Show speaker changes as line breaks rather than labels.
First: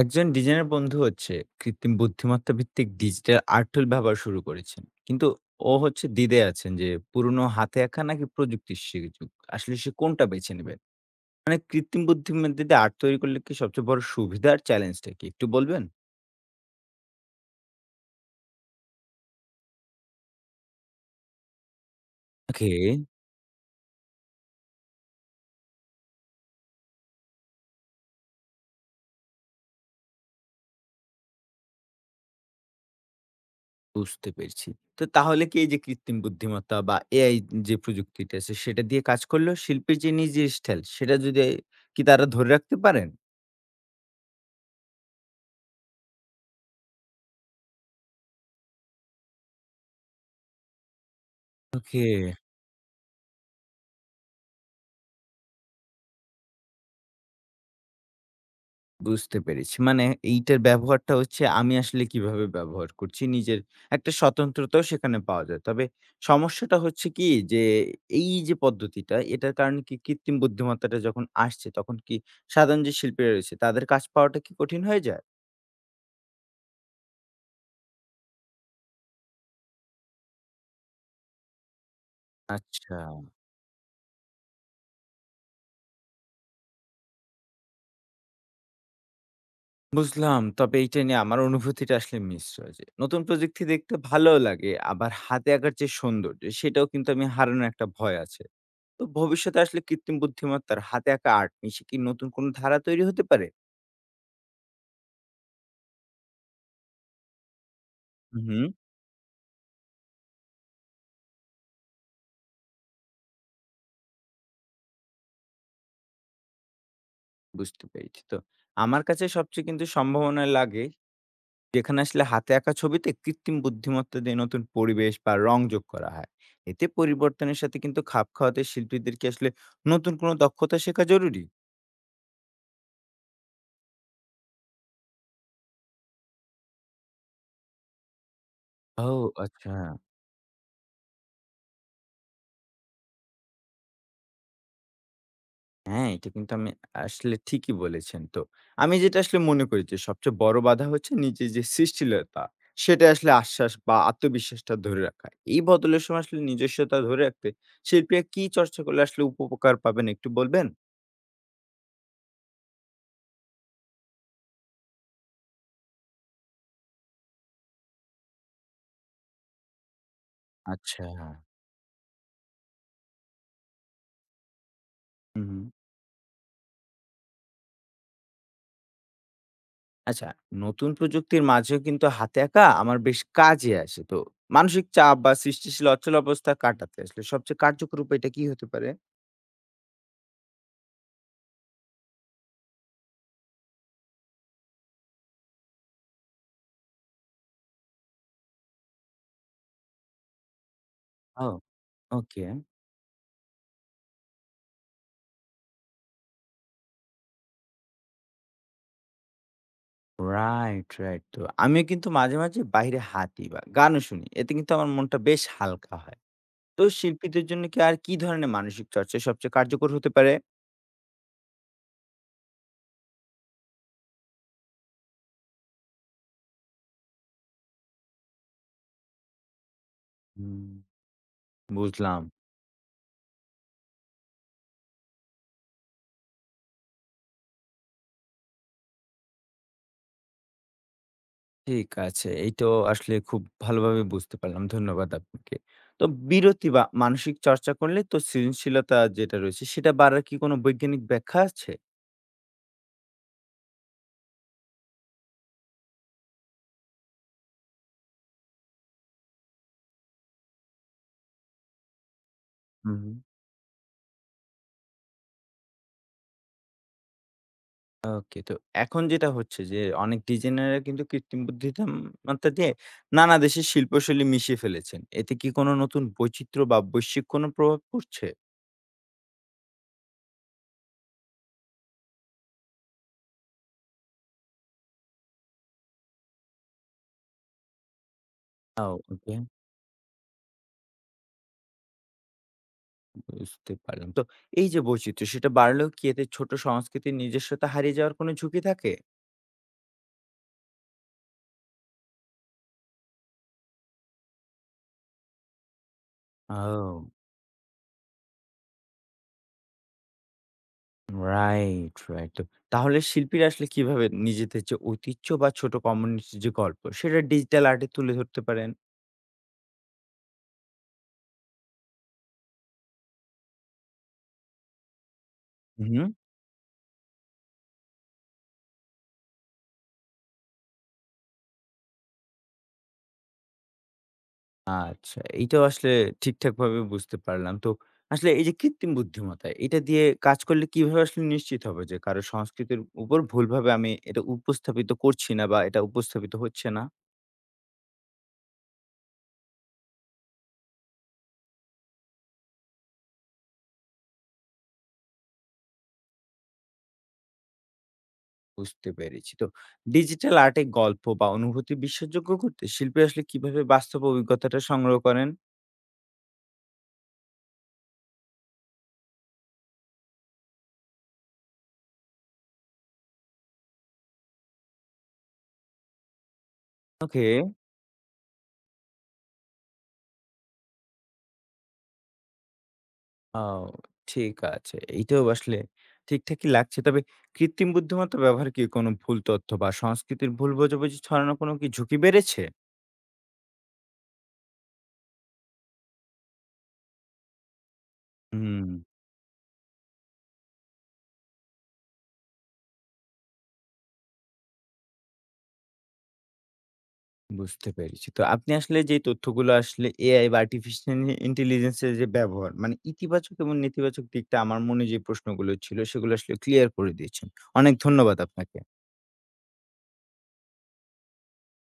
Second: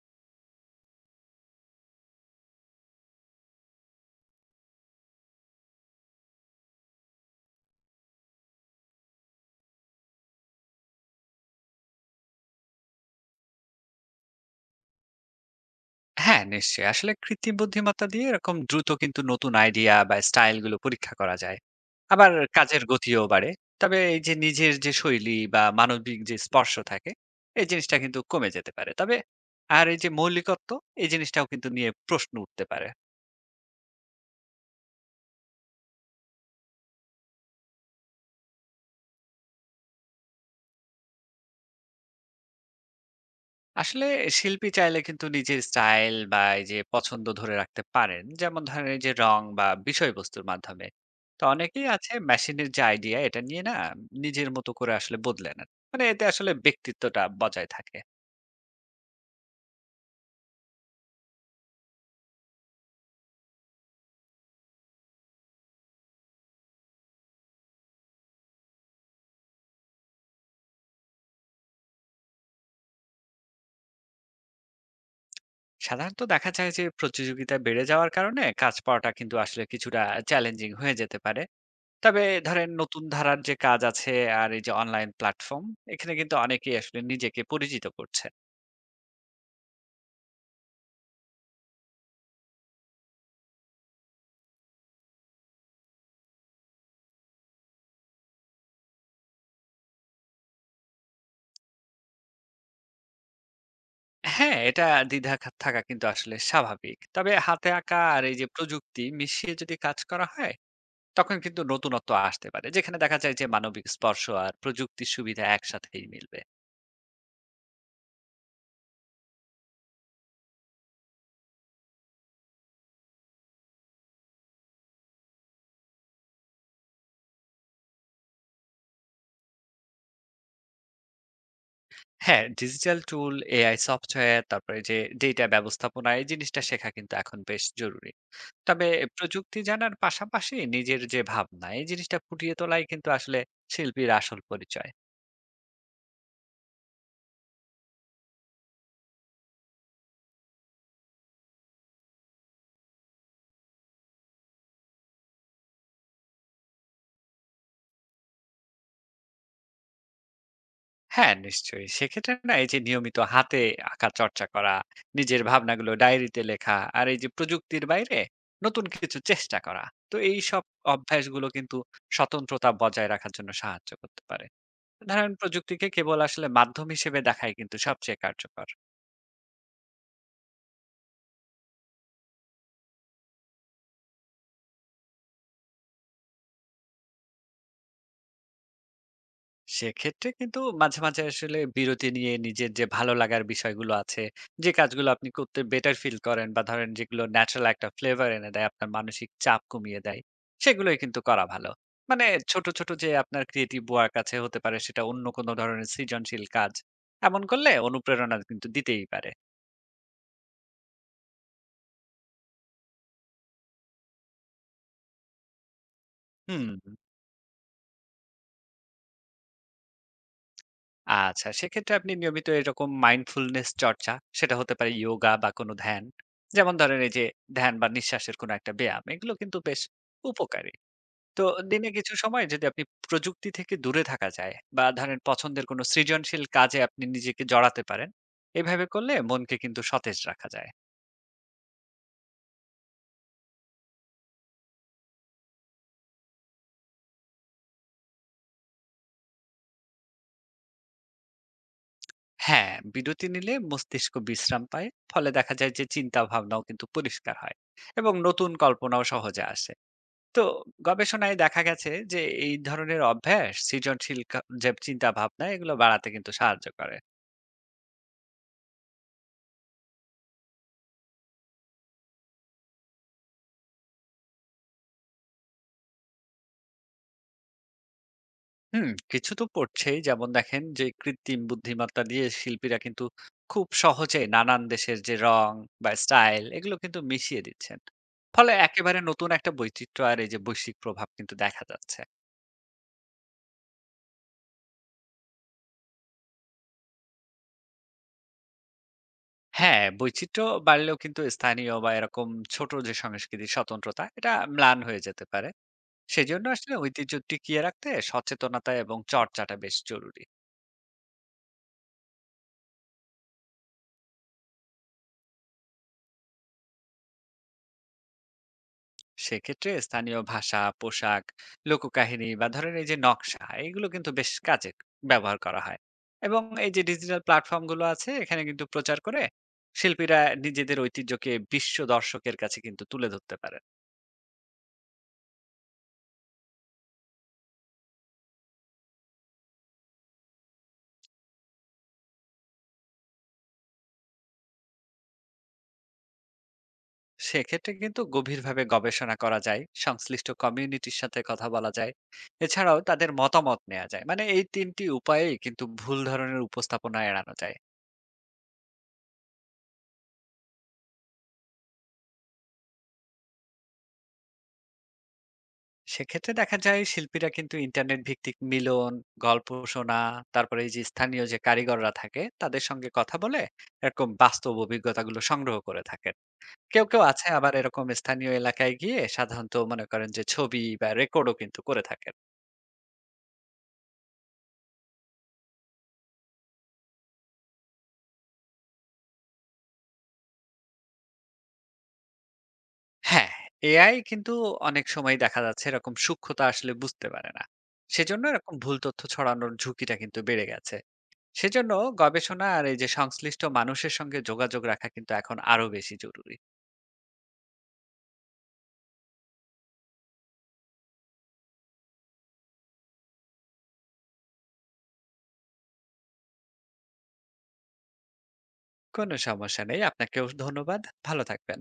একজন ডিজাইনার বন্ধু হচ্ছে কৃত্রিম বুদ্ধিমত্তা ভিত্তিক ডিজিটাল আর্ট টুল ব্যবহার শুরু করেছেন কিন্তু ও হচ্ছে দ্বিধে আছেন যে পুরনো হাতে আঁকা নাকি প্রযুক্তির সুযোগ আসলে সে কোনটা বেছে নেবেন। মানে কৃত্রিম বুদ্ধিমত্তা দিয়ে আর্ট তৈরি করলে কি সবচেয়ে বড় সুবিধা আর চ্যালেঞ্জটা কি একটু বলবেন?
হ্যাঁ, নিশ্চয়ই। আসলে কৃত্রিম বুদ্ধিমত্তা দিয়ে এরকম দ্রুত কিন্তু নতুন আইডিয়া বা স্টাইল গুলো পরীক্ষা করা যায়। আবার
ওকে,
কাজের গতিও বাড়ে। তবে এই যে নিজের যে শৈলী বা মানবিক যে স্পর্শ থাকে, এই জিনিসটা কিন্তু কমে যেতে পারে। তবে আর এই যে মৌলিকত্ব, এই জিনিসটাও কিন্তু নিয়ে প্রশ্ন উঠতে পারে।
বুঝতে পেরেছি। তো তাহলে কি এই যে কৃত্রিম বুদ্ধিমত্তা বা এআই যে প্রযুক্তিটা আছে সেটা দিয়ে কাজ করলেও শিল্পীর যে নিজের স্টাইল সেটা যদি কি তারা ধরে রাখতে পারেন?
আসলে শিল্পী চাইলে কিন্তু নিজের স্টাইল বা এই যে পছন্দ ধরে রাখতে পারেন, যেমন ধরেন এই যে রং বা বিষয়বস্তুর মাধ্যমে। তো অনেকেই
ওকে,
আছে মেশিনের যে আইডিয়া এটা নিয়ে না নিজের মতো করে আসলে বদলে নেন, মানে এতে আসলে ব্যক্তিত্বটা বজায় থাকে।
বুঝতে পেরেছি। মানে এইটার ব্যবহারটা হচ্ছে আমি আসলে কিভাবে ব্যবহার করছি নিজের একটা স্বতন্ত্রতাও সেখানে পাওয়া যায়। তবে সমস্যাটা হচ্ছে কি যে এই যে পদ্ধতিটা এটার কারণে কি কৃত্রিম বুদ্ধিমত্তাটা যখন আসছে তখন কি সাধারণ যে শিল্পীরা রয়েছে তাদের কাজ পাওয়াটা কি কঠিন হয়ে যায়?
সাধারণত দেখা যায় যে প্রতিযোগিতা বেড়ে যাওয়ার কারণে কাজ পাওয়াটা কিন্তু আসলে কিছুটা চ্যালেঞ্জিং হয়ে যেতে পারে। তবে ধরেন
আচ্ছা,
নতুন ধারার যে কাজ আছে আর এই যে অনলাইন প্ল্যাটফর্ম, এখানে কিন্তু অনেকেই আসলে নিজেকে পরিচিত করছে।
বুঝলাম। তবে এইটা নিয়ে আমার অনুভূতিটা আসলে মিশ্র যে নতুন প্রযুক্তি দেখতে ভালোও লাগে আবার হাতে আঁকার যে সৌন্দর্য সেটাও কিন্তু আমি হারানোর একটা ভয় আছে। তো ভবিষ্যতে আসলে কৃত্রিম বুদ্ধিমত্তার হাতে আঁকা আর্ট নিয়ে কি নতুন কোনো ধারা তৈরি হতে পারে?
হ্যাঁ, এটা দ্বিধা থাকা কিন্তু আসলে স্বাভাবিক। তবে হাতে আঁকা আর এই যে
হুম,
প্রযুক্তি মিশিয়ে যদি কাজ করা হয়, তখন কিন্তু নতুনত্ব আসতে পারে। যেখানে দেখা যায় যে মানবিক স্পর্শ আর প্রযুক্তির সুবিধা একসাথেই মিলবে।
বুঝতে পেরেছি। তো আমার কাছে সবচেয়ে কিন্তু সম্ভাবনা লাগে যেখানে আসলে হাতে আঁকা ছবিতে কৃত্রিম বুদ্ধিমত্তা দিয়ে নতুন পরিবেশ বা রং যোগ করা হয়। এতে পরিবর্তনের সাথে কিন্তু খাপ খাওয়াতে শিল্পীদের কি আসলে নতুন কোনো দক্ষতা শেখা জরুরি?
হ্যাঁ, ডিজিটাল টুল, এআই সফটওয়্যার, তারপরে যে ডেটা ব্যবস্থাপনা এই জিনিসটা শেখা কিন্তু এখন বেশ জরুরি। তবে
ও,
প্রযুক্তি
আচ্ছা।
জানার পাশাপাশি নিজের যে ভাবনা এই জিনিসটা ফুটিয়ে তোলাই কিন্তু আসলে শিল্পীর আসল পরিচয়।
হ্যাঁ, এটা কিন্তু আমি আসলে ঠিকই বলেছেন। তো আমি যেটা আসলে মনে করি যে সবচেয়ে বড় বাধা হচ্ছে নিজের যে সৃষ্টিলতা, সেটা আসলে আশ্বাস বা আত্মবিশ্বাসটা ধরে রাখা। এই বদলের সময় আসলে নিজস্বতা ধরে রাখতে শিল্পীরা কি চর্চা করলে আসলে উপকার পাবেন একটু বলবেন?
হ্যাঁ, নিশ্চয়ই। সেক্ষেত্রে না এই যে নিয়মিত হাতে আঁকা চর্চা করা, নিজের ভাবনাগুলো ডায়েরিতে লেখা আর এই যে প্রযুক্তির বাইরে নতুন কিছু চেষ্টা করা। তো এইসব
আচ্ছা।
অভ্যাসগুলো কিন্তু স্বতন্ত্রতা বজায় রাখার জন্য সাহায্য করতে পারে। ধরেন
হুম।
প্রযুক্তিকে কেবল আসলে মাধ্যম হিসেবে দেখাই কিন্তু সবচেয়ে কার্যকর।
আচ্ছা, নতুন প্রযুক্তির মাঝেও কিন্তু হাতে আঁকা আমার বেশ কাজে আসে। তো মানসিক চাপ বা সৃষ্টিশীল অচল অবস্থা কাটাতে আসলে সবচেয়ে কার্যকর উপায়টা কি হতে পারে?
সেক্ষেত্রে কিন্তু মাঝে, মাঝে আসলে বিরতি নিয়ে নিজের যে ভালো লাগার বিষয়গুলো আছে, যে কাজগুলো আপনি করতে বেটার ফিল করেন বা ধরেন যেগুলো ন্যাচারাল একটা ফ্লেভার এনে দেয়, আপনার মানসিক চাপ কমিয়ে দেয়, সেগুলোই কিন্তু করা
ও,
ভালো। মানে
ওকে।
ছোট, ছোট যে আপনার ক্রিয়েটিভ ওয়ার্ক আছে, হতে পারে সেটা অন্য কোনো ধরনের সৃজনশীল কাজ। এমন করলে অনুপ্রেরণা কিন্তু দিতেই পারে।
Right, right. তো আমিও কিন্তু মাঝে, মাঝে বাইরে হাঁটি বা গানও শুনি। এতে কিন্তু আমার মনটা বেশ হালকা হয়।
হুম।
তো শিল্পীদের জন্য কি আর কি ধরনের মানসিক চর্চা সবচেয়ে কার্যকর হতে পারে?
আচ্ছা, সেক্ষেত্রে আপনি নিয়মিত এরকম মাইন্ডফুলনেস চর্চা, সেটা হতে পারে ইয়োগা বা কোনো ধ্যান। যেমন ধরেন এই যে ধ্যান বা নিঃশ্বাসের কোনো একটা ব্যায়াম, এগুলো কিন্তু বেশ
হুম,
উপকারী। তো দিনে কিছু
বুঝলাম।
সময় যদি আপনি প্রযুক্তি থেকে দূরে থাকা যায় বা ধরেন পছন্দের কোনো সৃজনশীল কাজে আপনি নিজেকে জড়াতে পারেন, এভাবে করলে মনকে কিন্তু সতেজ রাখা যায়।
ঠিক আছে। এই তো আসলে খুব ভালোভাবে বুঝতে পারলাম। ধন্যবাদ আপনাকে। তো বিরতি বা মানসিক চর্চা করলে তো সৃজনশীলতা যেটা রয়েছে সেটা বাড়ার কি কোনো বৈজ্ঞানিক ব্যাখ্যা আছে?
হ্যাঁ, বিরতি নিলে মস্তিষ্ক বিশ্রাম পায়, ফলে দেখা যায় যে চিন্তা ভাবনাও কিন্তু পরিষ্কার হয় এবং নতুন কল্পনাও সহজে আসে। তো গবেষণায় দেখা গেছে যে এই ধরনের
হুম।
অভ্যাস সৃজনশীল যে চিন্তা ভাবনা এগুলো বাড়াতে কিন্তু সাহায্য করে।
ওকে। তো এখন যেটা হচ্ছে যে অনেক ডিজাইনাররা কিন্তু কৃত্রিম বুদ্ধিমত্তা দিয়ে নানা দেশের শিল্পশৈলী মিশিয়ে ফেলেছেন। এতে কি কোনো নতুন বৈচিত্র্য বা বৈশ্বিক কোনো প্রভাব পড়ছে?
হুম, কিছু তো পড়ছেই। যেমন দেখেন যে কৃত্রিম বুদ্ধিমত্তা দিয়ে শিল্পীরা কিন্তু খুব সহজে নানান দেশের যে রং বা স্টাইল এগুলো কিন্তু মিশিয়ে দিচ্ছেন, ফলে
আও
একেবারে নতুন
ওকে,
একটা বৈচিত্র্য আর এই যে বৈশ্বিক প্রভাব কিন্তু দেখা যাচ্ছে।
বুঝতে পারলাম। তো এই যে বৈচিত্র্য সেটা বাড়লেও কি এতে ছোট সংস্কৃতির নিজস্বতা হারিয়ে যাওয়ার কোনো ঝুঁকি থাকে?
হ্যাঁ, বৈচিত্র্য বাড়লেও কিন্তু স্থানীয় বা এরকম ছোট যে সংস্কৃতির স্বতন্ত্রতা, এটা ম্লান হয়ে যেতে পারে। সেজন্য আসলে
ও,
ঐতিহ্য টিকিয়ে রাখতে সচেতনতা এবং চর্চাটা বেশ জরুরি।
Right, right. তো তাহলে শিল্পীরা আসলে কিভাবে নিজেদের যে ঐতিহ্য বা ছোট কমিউনিটির যে গল্প সেটা ডিজিটাল আর্টে তুলে ধরতে পারেন?
সেক্ষেত্রে স্থানীয় ভাষা, পোশাক, লোককাহিনী বা ধরেন এই যে নকশা এগুলো কিন্তু বেশ কাজে ব্যবহার করা হয়।
উহু।
এবং এই যে ডিজিটাল প্ল্যাটফর্ম গুলো আছে, এখানে কিন্তু প্রচার করে শিল্পীরা নিজেদের ঐতিহ্যকে বিশ্ব দর্শকের কাছে কিন্তু তুলে ধরতে পারেন।
আচ্ছা, এইটাও আসলে ঠিকঠাকভাবে বুঝতে পারলাম। তো আসলে এই যে কৃত্রিম বুদ্ধিমত্তা, এটা দিয়ে কাজ করলে কিভাবে আসলে নিশ্চিত হব যে কারো সংস্কৃতির উপর ভুলভাবে আমি এটা উপস্থাপিত করছি না বা এটা উপস্থাপিত হচ্ছে না?
সেক্ষেত্রে কিন্তু গভীরভাবে গবেষণা করা যায়, সংশ্লিষ্ট কমিউনিটির সাথে কথা বলা যায়, এছাড়াও তাদের মতামত নেওয়া যায়। মানে এই তিনটি উপায়ে কিন্তু ভুল ধরনের উপস্থাপনা এড়ানো যায়।
বুঝতে পেরেছি। তো ডিজিটাল আর্টে গল্প বা অনুভূতি বিশ্বাসযোগ্য করতে শিল্পী আসলে কিভাবে বাস্তব অভিজ্ঞতাটা সংগ্রহ করেন?
সেক্ষেত্রে দেখা যায় শিল্পীরা কিন্তু ইন্টারনেট ভিত্তিক মিলন, গল্প শোনা, তারপরে এই যে স্থানীয় যে কারিগররা থাকে তাদের সঙ্গে কথা বলে এরকম বাস্তব অভিজ্ঞতাগুলো সংগ্রহ করে থাকেন। কেউ কেউ
ওকে।
আছে আবার এরকম স্থানীয় এলাকায় গিয়ে সাধারণত মনে করেন যে ছবি বা রেকর্ডও কিন্তু করে থাকেন।
ও, ঠিক আছে। এইটাও আসলে ঠিকঠাকই লাগছে। তবে কৃত্রিম বুদ্ধিমত্তা ব্যবহার কি কোনো ভুল তথ্য বা সংস্কৃতির ভুল বোঝাবুঝি ছড়ানোর কোনো কি ঝুঁকি বেড়েছে?
হ্যাঁ, এআই কিন্তু অনেক সময় দেখা যাচ্ছে এরকম সূক্ষ্মতা আসলে বুঝতে পারে না। সেজন্য এরকম
হুম,
ভুল তথ্য ছড়ানোর ঝুঁকিটা কিন্তু বেড়ে গেছে। সেজন্য গবেষণা আর এই যে সংশ্লিষ্ট মানুষের সঙ্গে যোগাযোগ রাখা কিন্তু এখন আরো বেশি জরুরি।
বুঝতে পেরেছি। তো আপনি আসলে যে তথ্যগুলো আসলে এআই বা আর্টিফিশিয়াল ইন্টেলিজেন্স এর যে ব্যবহার, মানে ইতিবাচক এবং নেতিবাচক দিকটা আমার মনে যে প্রশ্নগুলো ছিল সেগুলো আসলে ক্লিয়ার করে দিয়েছেন। অনেক ধন্যবাদ আপনাকে।
কোনো সমস্যা নেই। আপনাকেও ধন্যবাদ। ভালো থাকবেন।